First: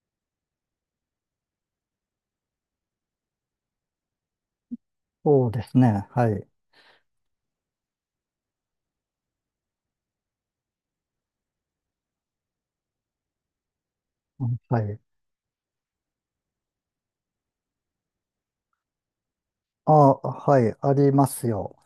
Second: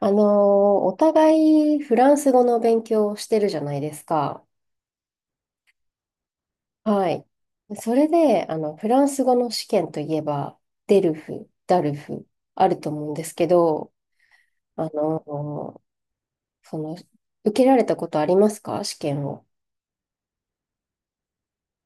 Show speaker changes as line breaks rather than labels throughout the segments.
あのー、お互いフランス語の勉強をしてるじゃないですか。
そうですね。はい。
はい。それで、フランス語の試験といえば、デルフ、ダルフ、あると思うんですけど、
うん、は
あ
い。
のー、その、受けられたことありますか試験を？
あ、はい。ありますよ。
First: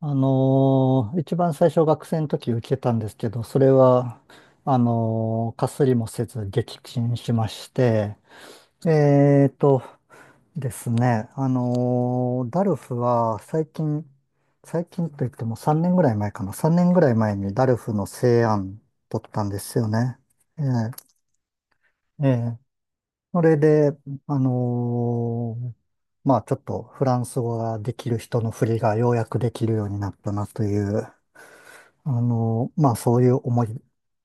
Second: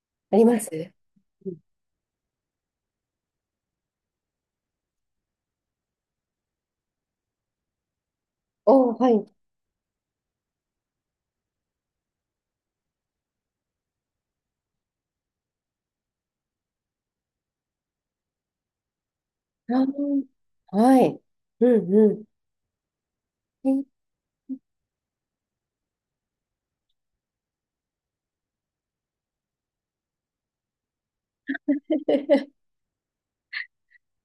あります
一
う
番
ん
最初学生の時受けたんですけど、それは、かすりもせず撃沈しまして、
おー、はい。
えーとですね、ダルフは最近、最近といっても3年ぐらい前かな。3年ぐらい前にダルフの成案取ったんで
あ
すよね。
ー
え
はい。うんうん。
え、ええ、それで、あのーまあちょっとフランス語ができる人の振りがようやくできるようになったなという、まあそういう思い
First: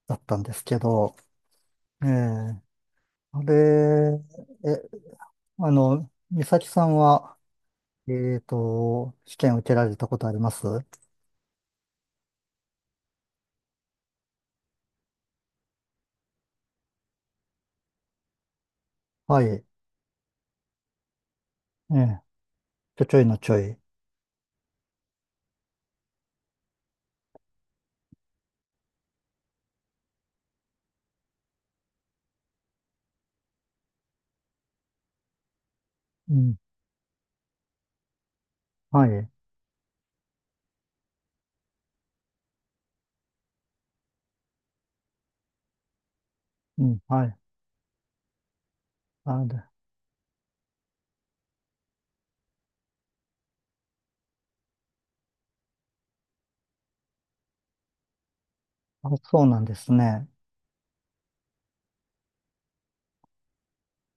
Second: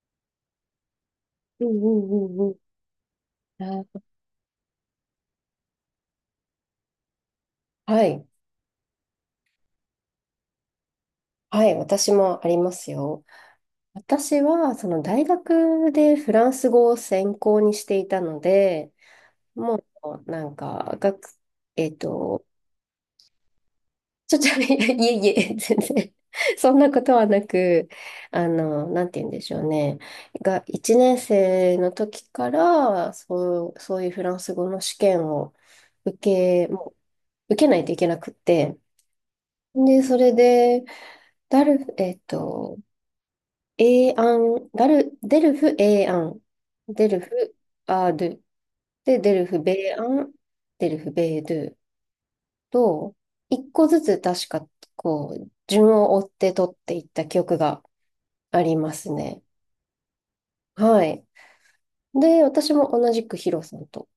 だったんですけど、
うんう
え
んうんうんうん。
え、あれ、
あー
え、美咲さんは、
はい。
試験受けられたことあります？
はい。私もありますよ。私は、その大学でフランス語を専攻にしていたので、
はい。え
もう、なんか、学、えっ
え、
と、
ちょちょいのちょい。
ちょ、ちょ、いやいえいえ、全然、そんなことはなく、なんて言うんでしょうね。が、1年生の時から、そういうフランス語の試験を受
うん。
け、も受けないといけなくって、
はい。
で、それで、ダル、えっと、エーアン、ダル、デルフ、エーアン、
うん。
デル
はい。
フ、アードゥ。で、デ
あ、
ル
で、
フ、ベーアン、デルフ、ベードゥと、一個ずつ確か、こう、順を追って取っていった記憶がありま
あ、
すね。
そうなんですね。
はい。で、私も同じくヒロさんと、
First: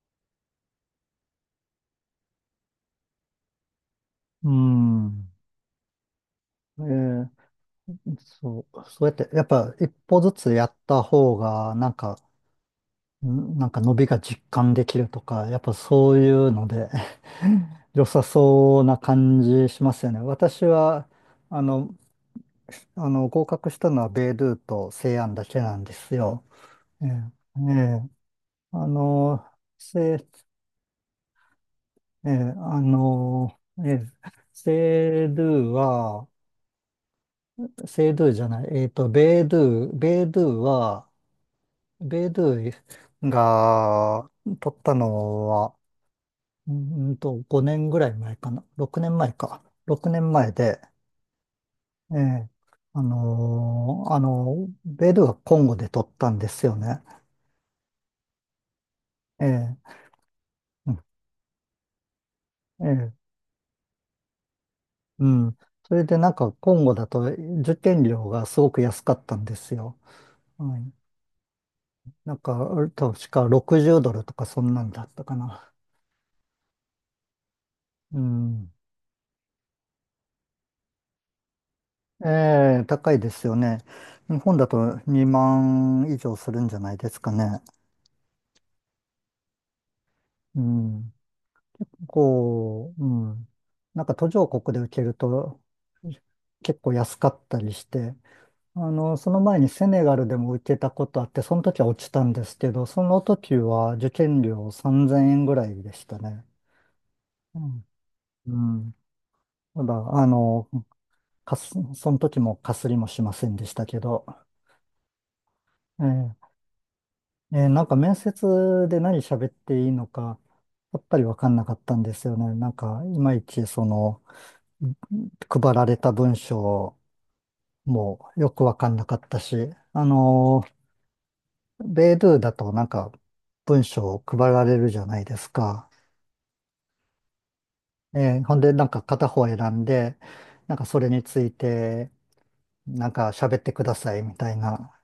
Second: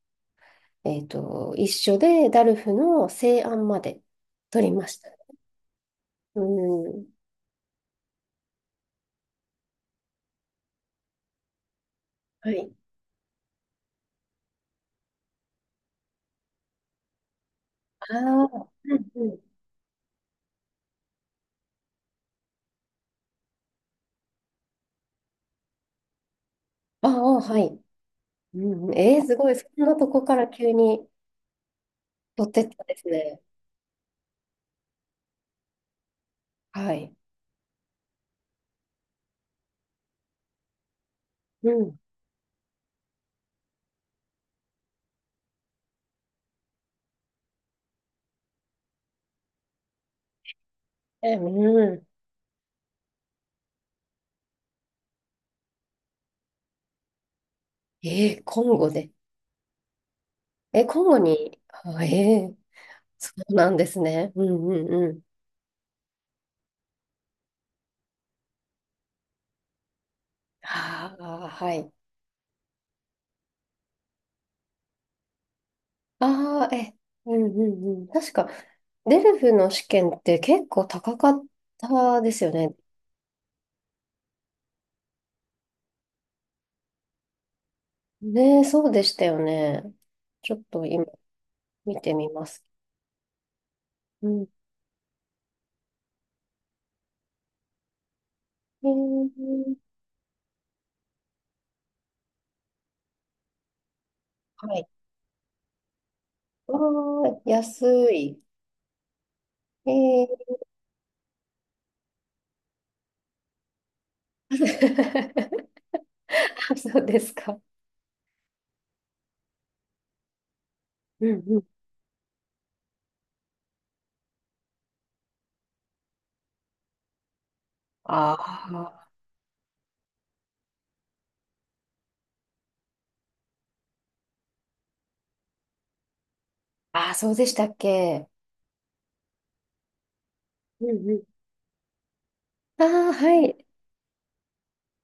一緒で、ダルフの西安まで
う
取りました。
ん。
うん。
ええ、そう、そうやって、やっぱ一歩ずつやった方が、なんか、
はい。
んなんか伸びが実感できるとか、やっぱそういうので 良
あ
さ
あ、
そう
う
な
んう
感
ん。
じしますよね。私は、あの、合格したのはベイドゥと西安だけなんですよ。え
あ
え、
あ、は
え
い。
え、あ
うん、す
の、
ごい。そんなと
せ、
こから急に
ええ、
取ってったんですね。
ええ、セイドゥは、
はい。
セイドゥじゃない、ベイドゥは、
うん。
ベイドゥイが取ったのは、5年ぐらい前かな。6年前か。6年前で、
え、うん。
ええ、ベイドゥイがコンゴで取ったんですよね。
コンゴで。
ええ、
え、
うん、
コンゴに、あ、
ええ、
そうなんですね。うんうんうん。
うん。それでなんか、コンゴだと受験料がすごく安かったんですよ。はい。
ああ、はい。
なんか、確か60ドルとかそんなんだったかな。
ああ、え、うんうんうん。
う
確か、
ん。
デルフの試験って結構高かったですよね。
ええ、高いですよね。日本だと2万以上するんじゃないですかね。
ねえ、そうでしたよね。ちょ
う
っと今
ん。
見てみます。
うん。なんか
う
途上
ん。
国で受けると結構安かったりして、
え
その前に
ー、
セネガルでも受けたことあって、その時は落ちたんですけど、その時は受験料
はい。
3000円ぐらいでしたね。
ああ、
う
安
ん。
い。
うん。た
え
だ、
ー、
その時もかすりもしませんでしたけど、ええ、
そうですか。
なんか面接で何喋っていいのか、やっぱり
うん
わかん
う
な
ん。
かったんですよね。なんか、いまいちその、配られた文章も
あ
よくわかんなかったし、あのベイドゥだとなんか文章を配られるじゃないですか。
ああ、そうでしたっけ。
ほんでなんか片方選んで、なんか
う
それ
んう
につ
ん。
いて
あ
なん
あ、
か
は
喋っ
い。
てくださいみたいな。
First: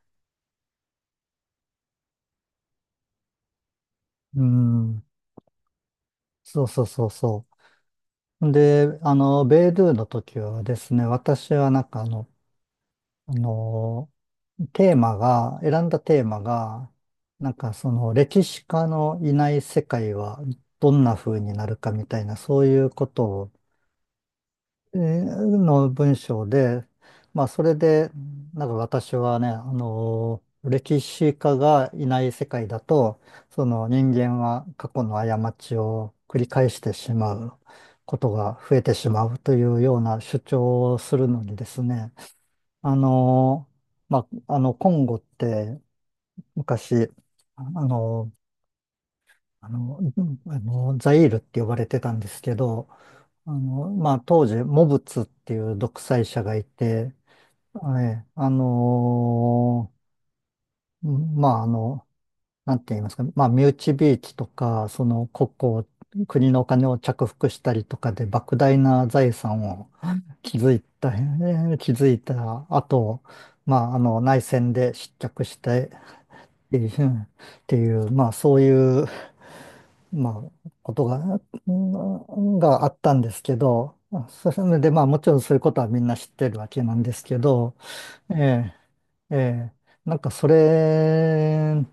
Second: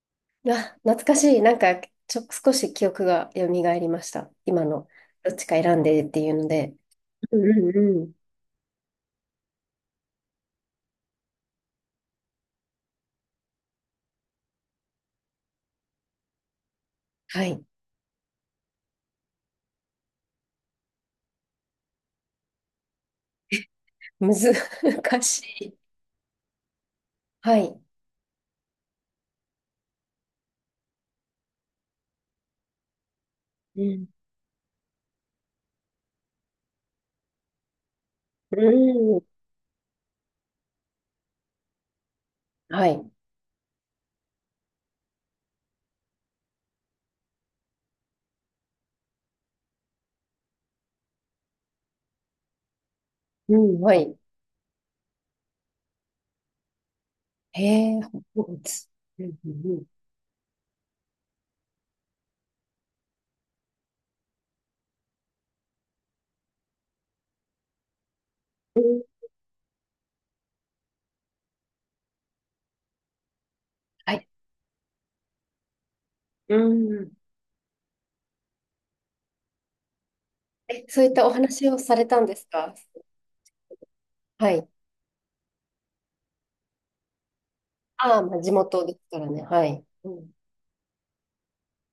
あ、懐かしい。なんか、少し記憶が蘇りました。
う
今の、
ん。
どっちか選んでっていうの
そう
で。
そうそう
うん
そ
うんうん。
う。で、ベイドゥの時はですね、私はなんかあの、テーマが、選んだテーマが、
は
なん
い。
かその歴史家のいない世界はどんな風になるかみたいな、そういうことを、えー
難しい。
の文章で、まあ
は
それ
い。
で、なんか私はね、歴史家がいない世界だと、そ
う
の人
ん
間は過去の過ちを繰り返してしまうことが
う
増えてしま
ん
うというような主張をするのにですね、
は
あ
い。
のまあ、コンゴって昔、あのーザイールって呼ばれてたんですけど、
うんは
ま
い。
あ、当時、モブツっていう独裁者がいて、
へえ、
はい、
ほうつうんうん
うん、まあ、なんて言いますか、まあ、身内びいきとか、その国庫を、国のお金を着服したりとかで、莫大
うん
な財産を築いた後、まあ、あ
は
の
い。
内戦で失脚してっ
う
ていう、
ん
まあそういう、まあ
え、
こ
そ
と
ういったお
が、
話
う
をされたんです
ん、
か？
があったんですけど、そ
はい。
れでまあもちろんそういうことはみんな知ってるわけなんですけど、
ああ、
え
まあ、地元ですから
え、え
ね。は
え、
い。う
なんか
ん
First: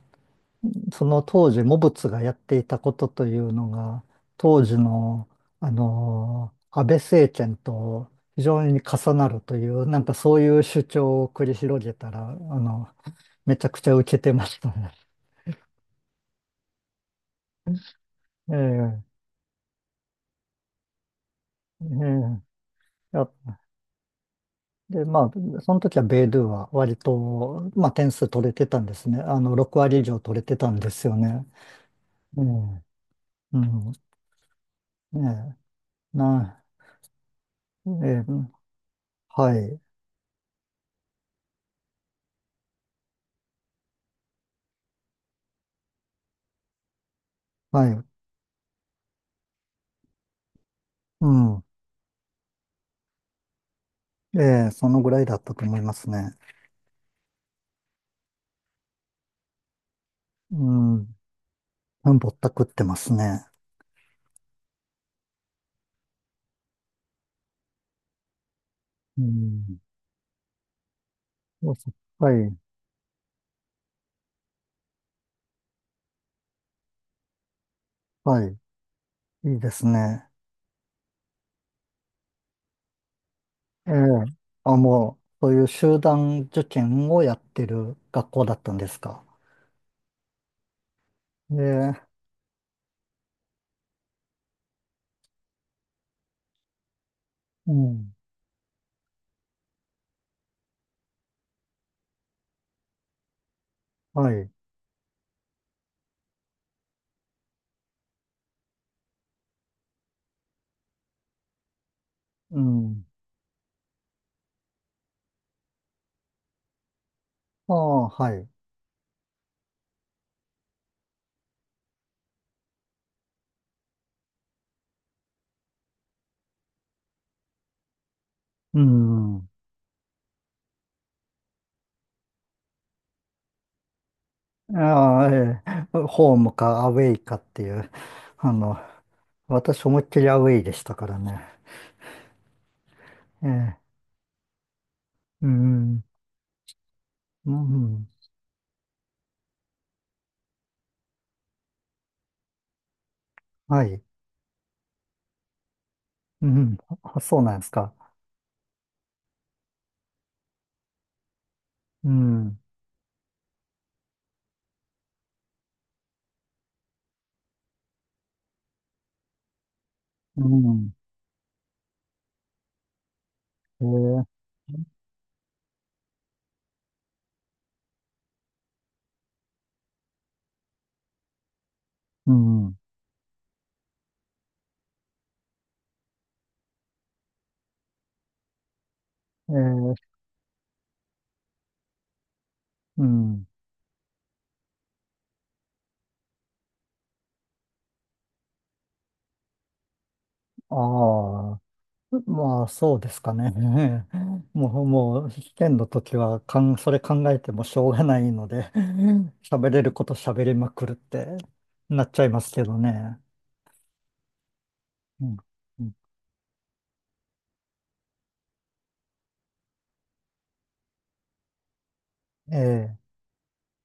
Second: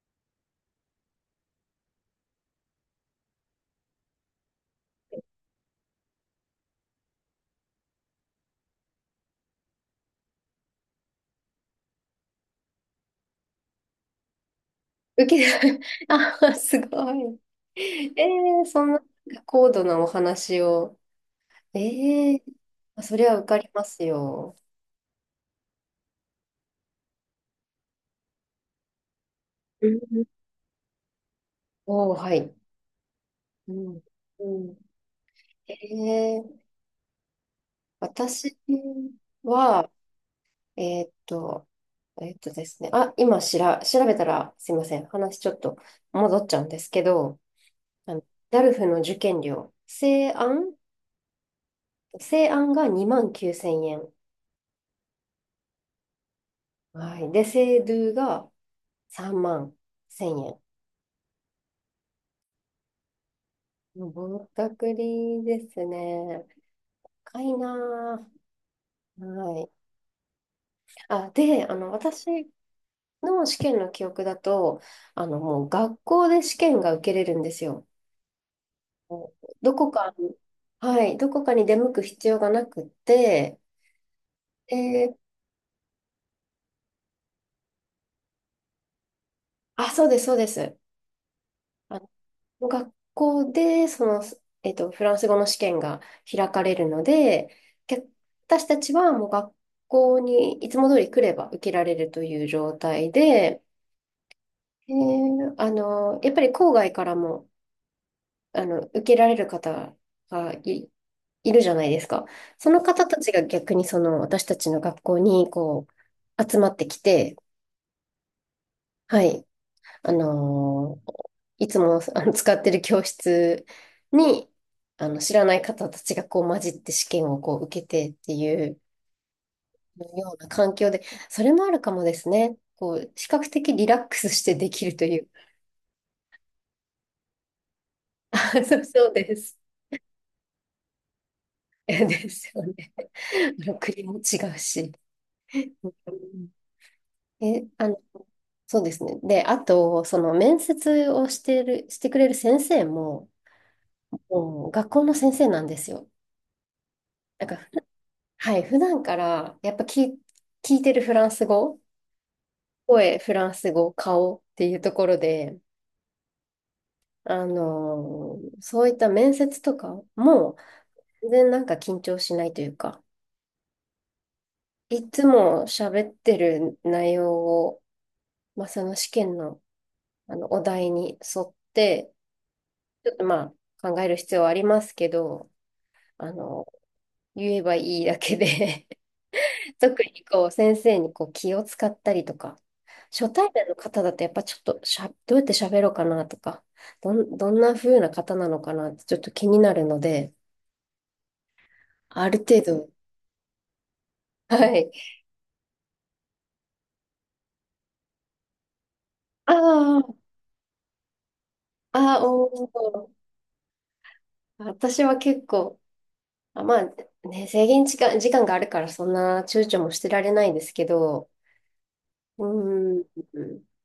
その当時、モブツがやっていたことというのが、当時の、安倍政権と非常に重なるという、なんかそういう主張を繰り広げたら、めちゃくちゃ受けてましたね。
受け、あ、すごい。え
え
そんな
え、
高度なお話を。え
ええ、
ー、そり
や、
ゃ受かりますよ。
で、まあ、その時はベイドゥは割と、まあ、点数取れてたんですね。6
う
割以上
ん
取れてたんですよね。
おお、は
う
い。
ん。う
う
ん。
ん。うん、
ねえ、
えー、
な、え
私
え、はい。
は、えーっと、ですね、あ、今しら、調べたら、すいません、話ちょっと戻っちゃうんですけど、
はい。
あの、ダルフの受験料、正案、
うん。
正案が2万9000円。
ええ、そのぐらいだったと思いますね。
はい。で、正ドゥが3万1000
う
円。
ん。うん、ぼったくってますね。
ぼったくりですね。高いな
う
ぁ。はい。
ん。
あ、で、
そうそう、
私
はい。
の試験の記憶だと、もう学校で試験が受けれるんですよ。
はい。いいで
ど
す
こか
ね。
に、はい、どこかに出向く必要がなくって、
ええ。あ、
えー
もう、そういう集団受験をやってる学校だったんですか。
あ、そうです、そうです。
ええ。
あ、学校で、フランス語の試験が開かれるので、
う
逆
ん。
私たちはもう学校にいつも通り来れば受けられるという状態で、
はい。
やっぱり郊外からも、受けられる方がいるじゃないですか。
う
その
ん。
方たちが逆にその私たちの学校にこう集まってきて、
ああ、はい。
はい。あのーいつも使ってる教室に、知らない方たちがこう混じって試験をこう受けてってい
う
う
ん。
ような環境で、それもあるかもですね。こう、比較的リラックスしてできると
あ
いう。
あ、ええ、ホームかアウェイかっていう、あ の、
そうそうです。
私思いっきりアウェイでしたからね。
ですよね。
ええ、
国も違うし。
うん、
うん
う
え、
ん、
そうですね。で、あと、その面接をしてくれる先生も、
はい。
もう学校の先生なんですよ。
うん、あ、そう
なん
なん
か
ですか。
はい、普段からやっぱ聞いてるフランス語、
うん、
声、フランス語、顔っていうところで、そういった面接とか
う
も
ん、
全然なんか緊張しないというか、
ええ、
いつも喋ってる内容を、まあ、その試験の、お題に沿って、
うん、
ちょっとまあ考える必要はありますけど、あの、言えばいいだけで
ええ、
特にこう先生にこう気を使ったりとか、
う
初
ん、
対面の方だとやっぱちょっとどうやって喋ろうかなとか、どんな風な方なのかなってちょっと気になるので、
ああ。
ある程
まあ、
度、
そうですかね。
は
もう、
い。
もう、試験の時はそれ考えてもしょうがないので、
あ
喋れること
ー
喋りまくるってなっ
あ
ち
ー、
ゃいますけ
お
どね。
ー私は
うん、
結構、
うん、
あ、まあね、制限時間、時間があるからそんな躊躇もしてられないですけど、
え
う
え、
ん。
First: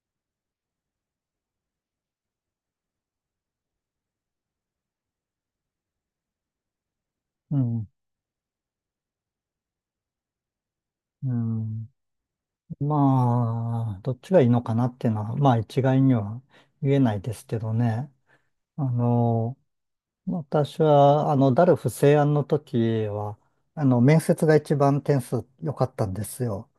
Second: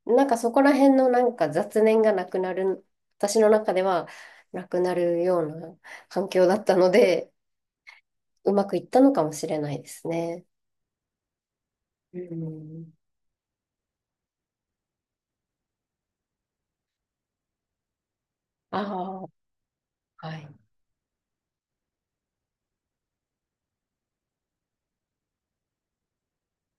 なんかそこら辺のなんか雑念がなくなる、私の中ではなくなるような環境だったので、
うん、
うまくいったのかもしれないですね。
うん。
うん。
まあ、どっちがいいのかなっていうのは、まあ、一概には言えないですけどね。
あ
あ
あ、
の、
はい。
私は、ダルフ西安の時は、面接が一番点数良かったんですよ。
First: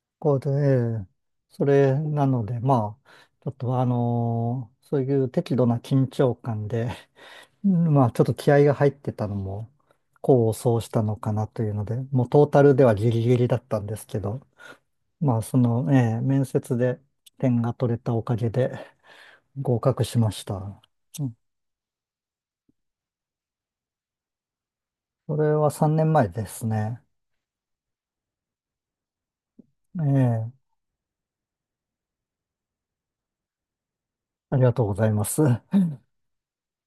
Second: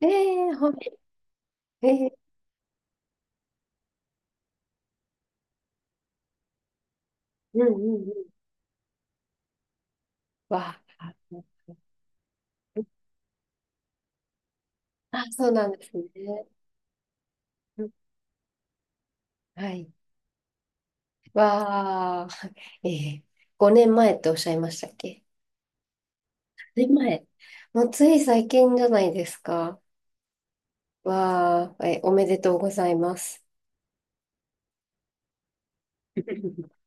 え
こうで、
え
え
ー、はい。
え、それ
ええ
なので、まあ、ちょっとそういう適度な緊張感で、
う
う
んう
ん、
ん
ま
う
あ、ちょっと
ん。
気合が入ってたのも、功を奏
わ
した
あ、
のかなというので、もうトータルではギリギリだったんですけど、
あ、
まあ、
そう
そ
なんで
の、
す
え
ね。
え、面接で点が
うん
取れたおかげで
は
合
い。
格しました。うん。
わあ、ええ5年前っておっしゃいましたっけ？
それは3年前です
5 年
ね。
前。もうつい最近じゃないですか。
ええ、
わあ、え、おめでとうございます。
ありがとうございます。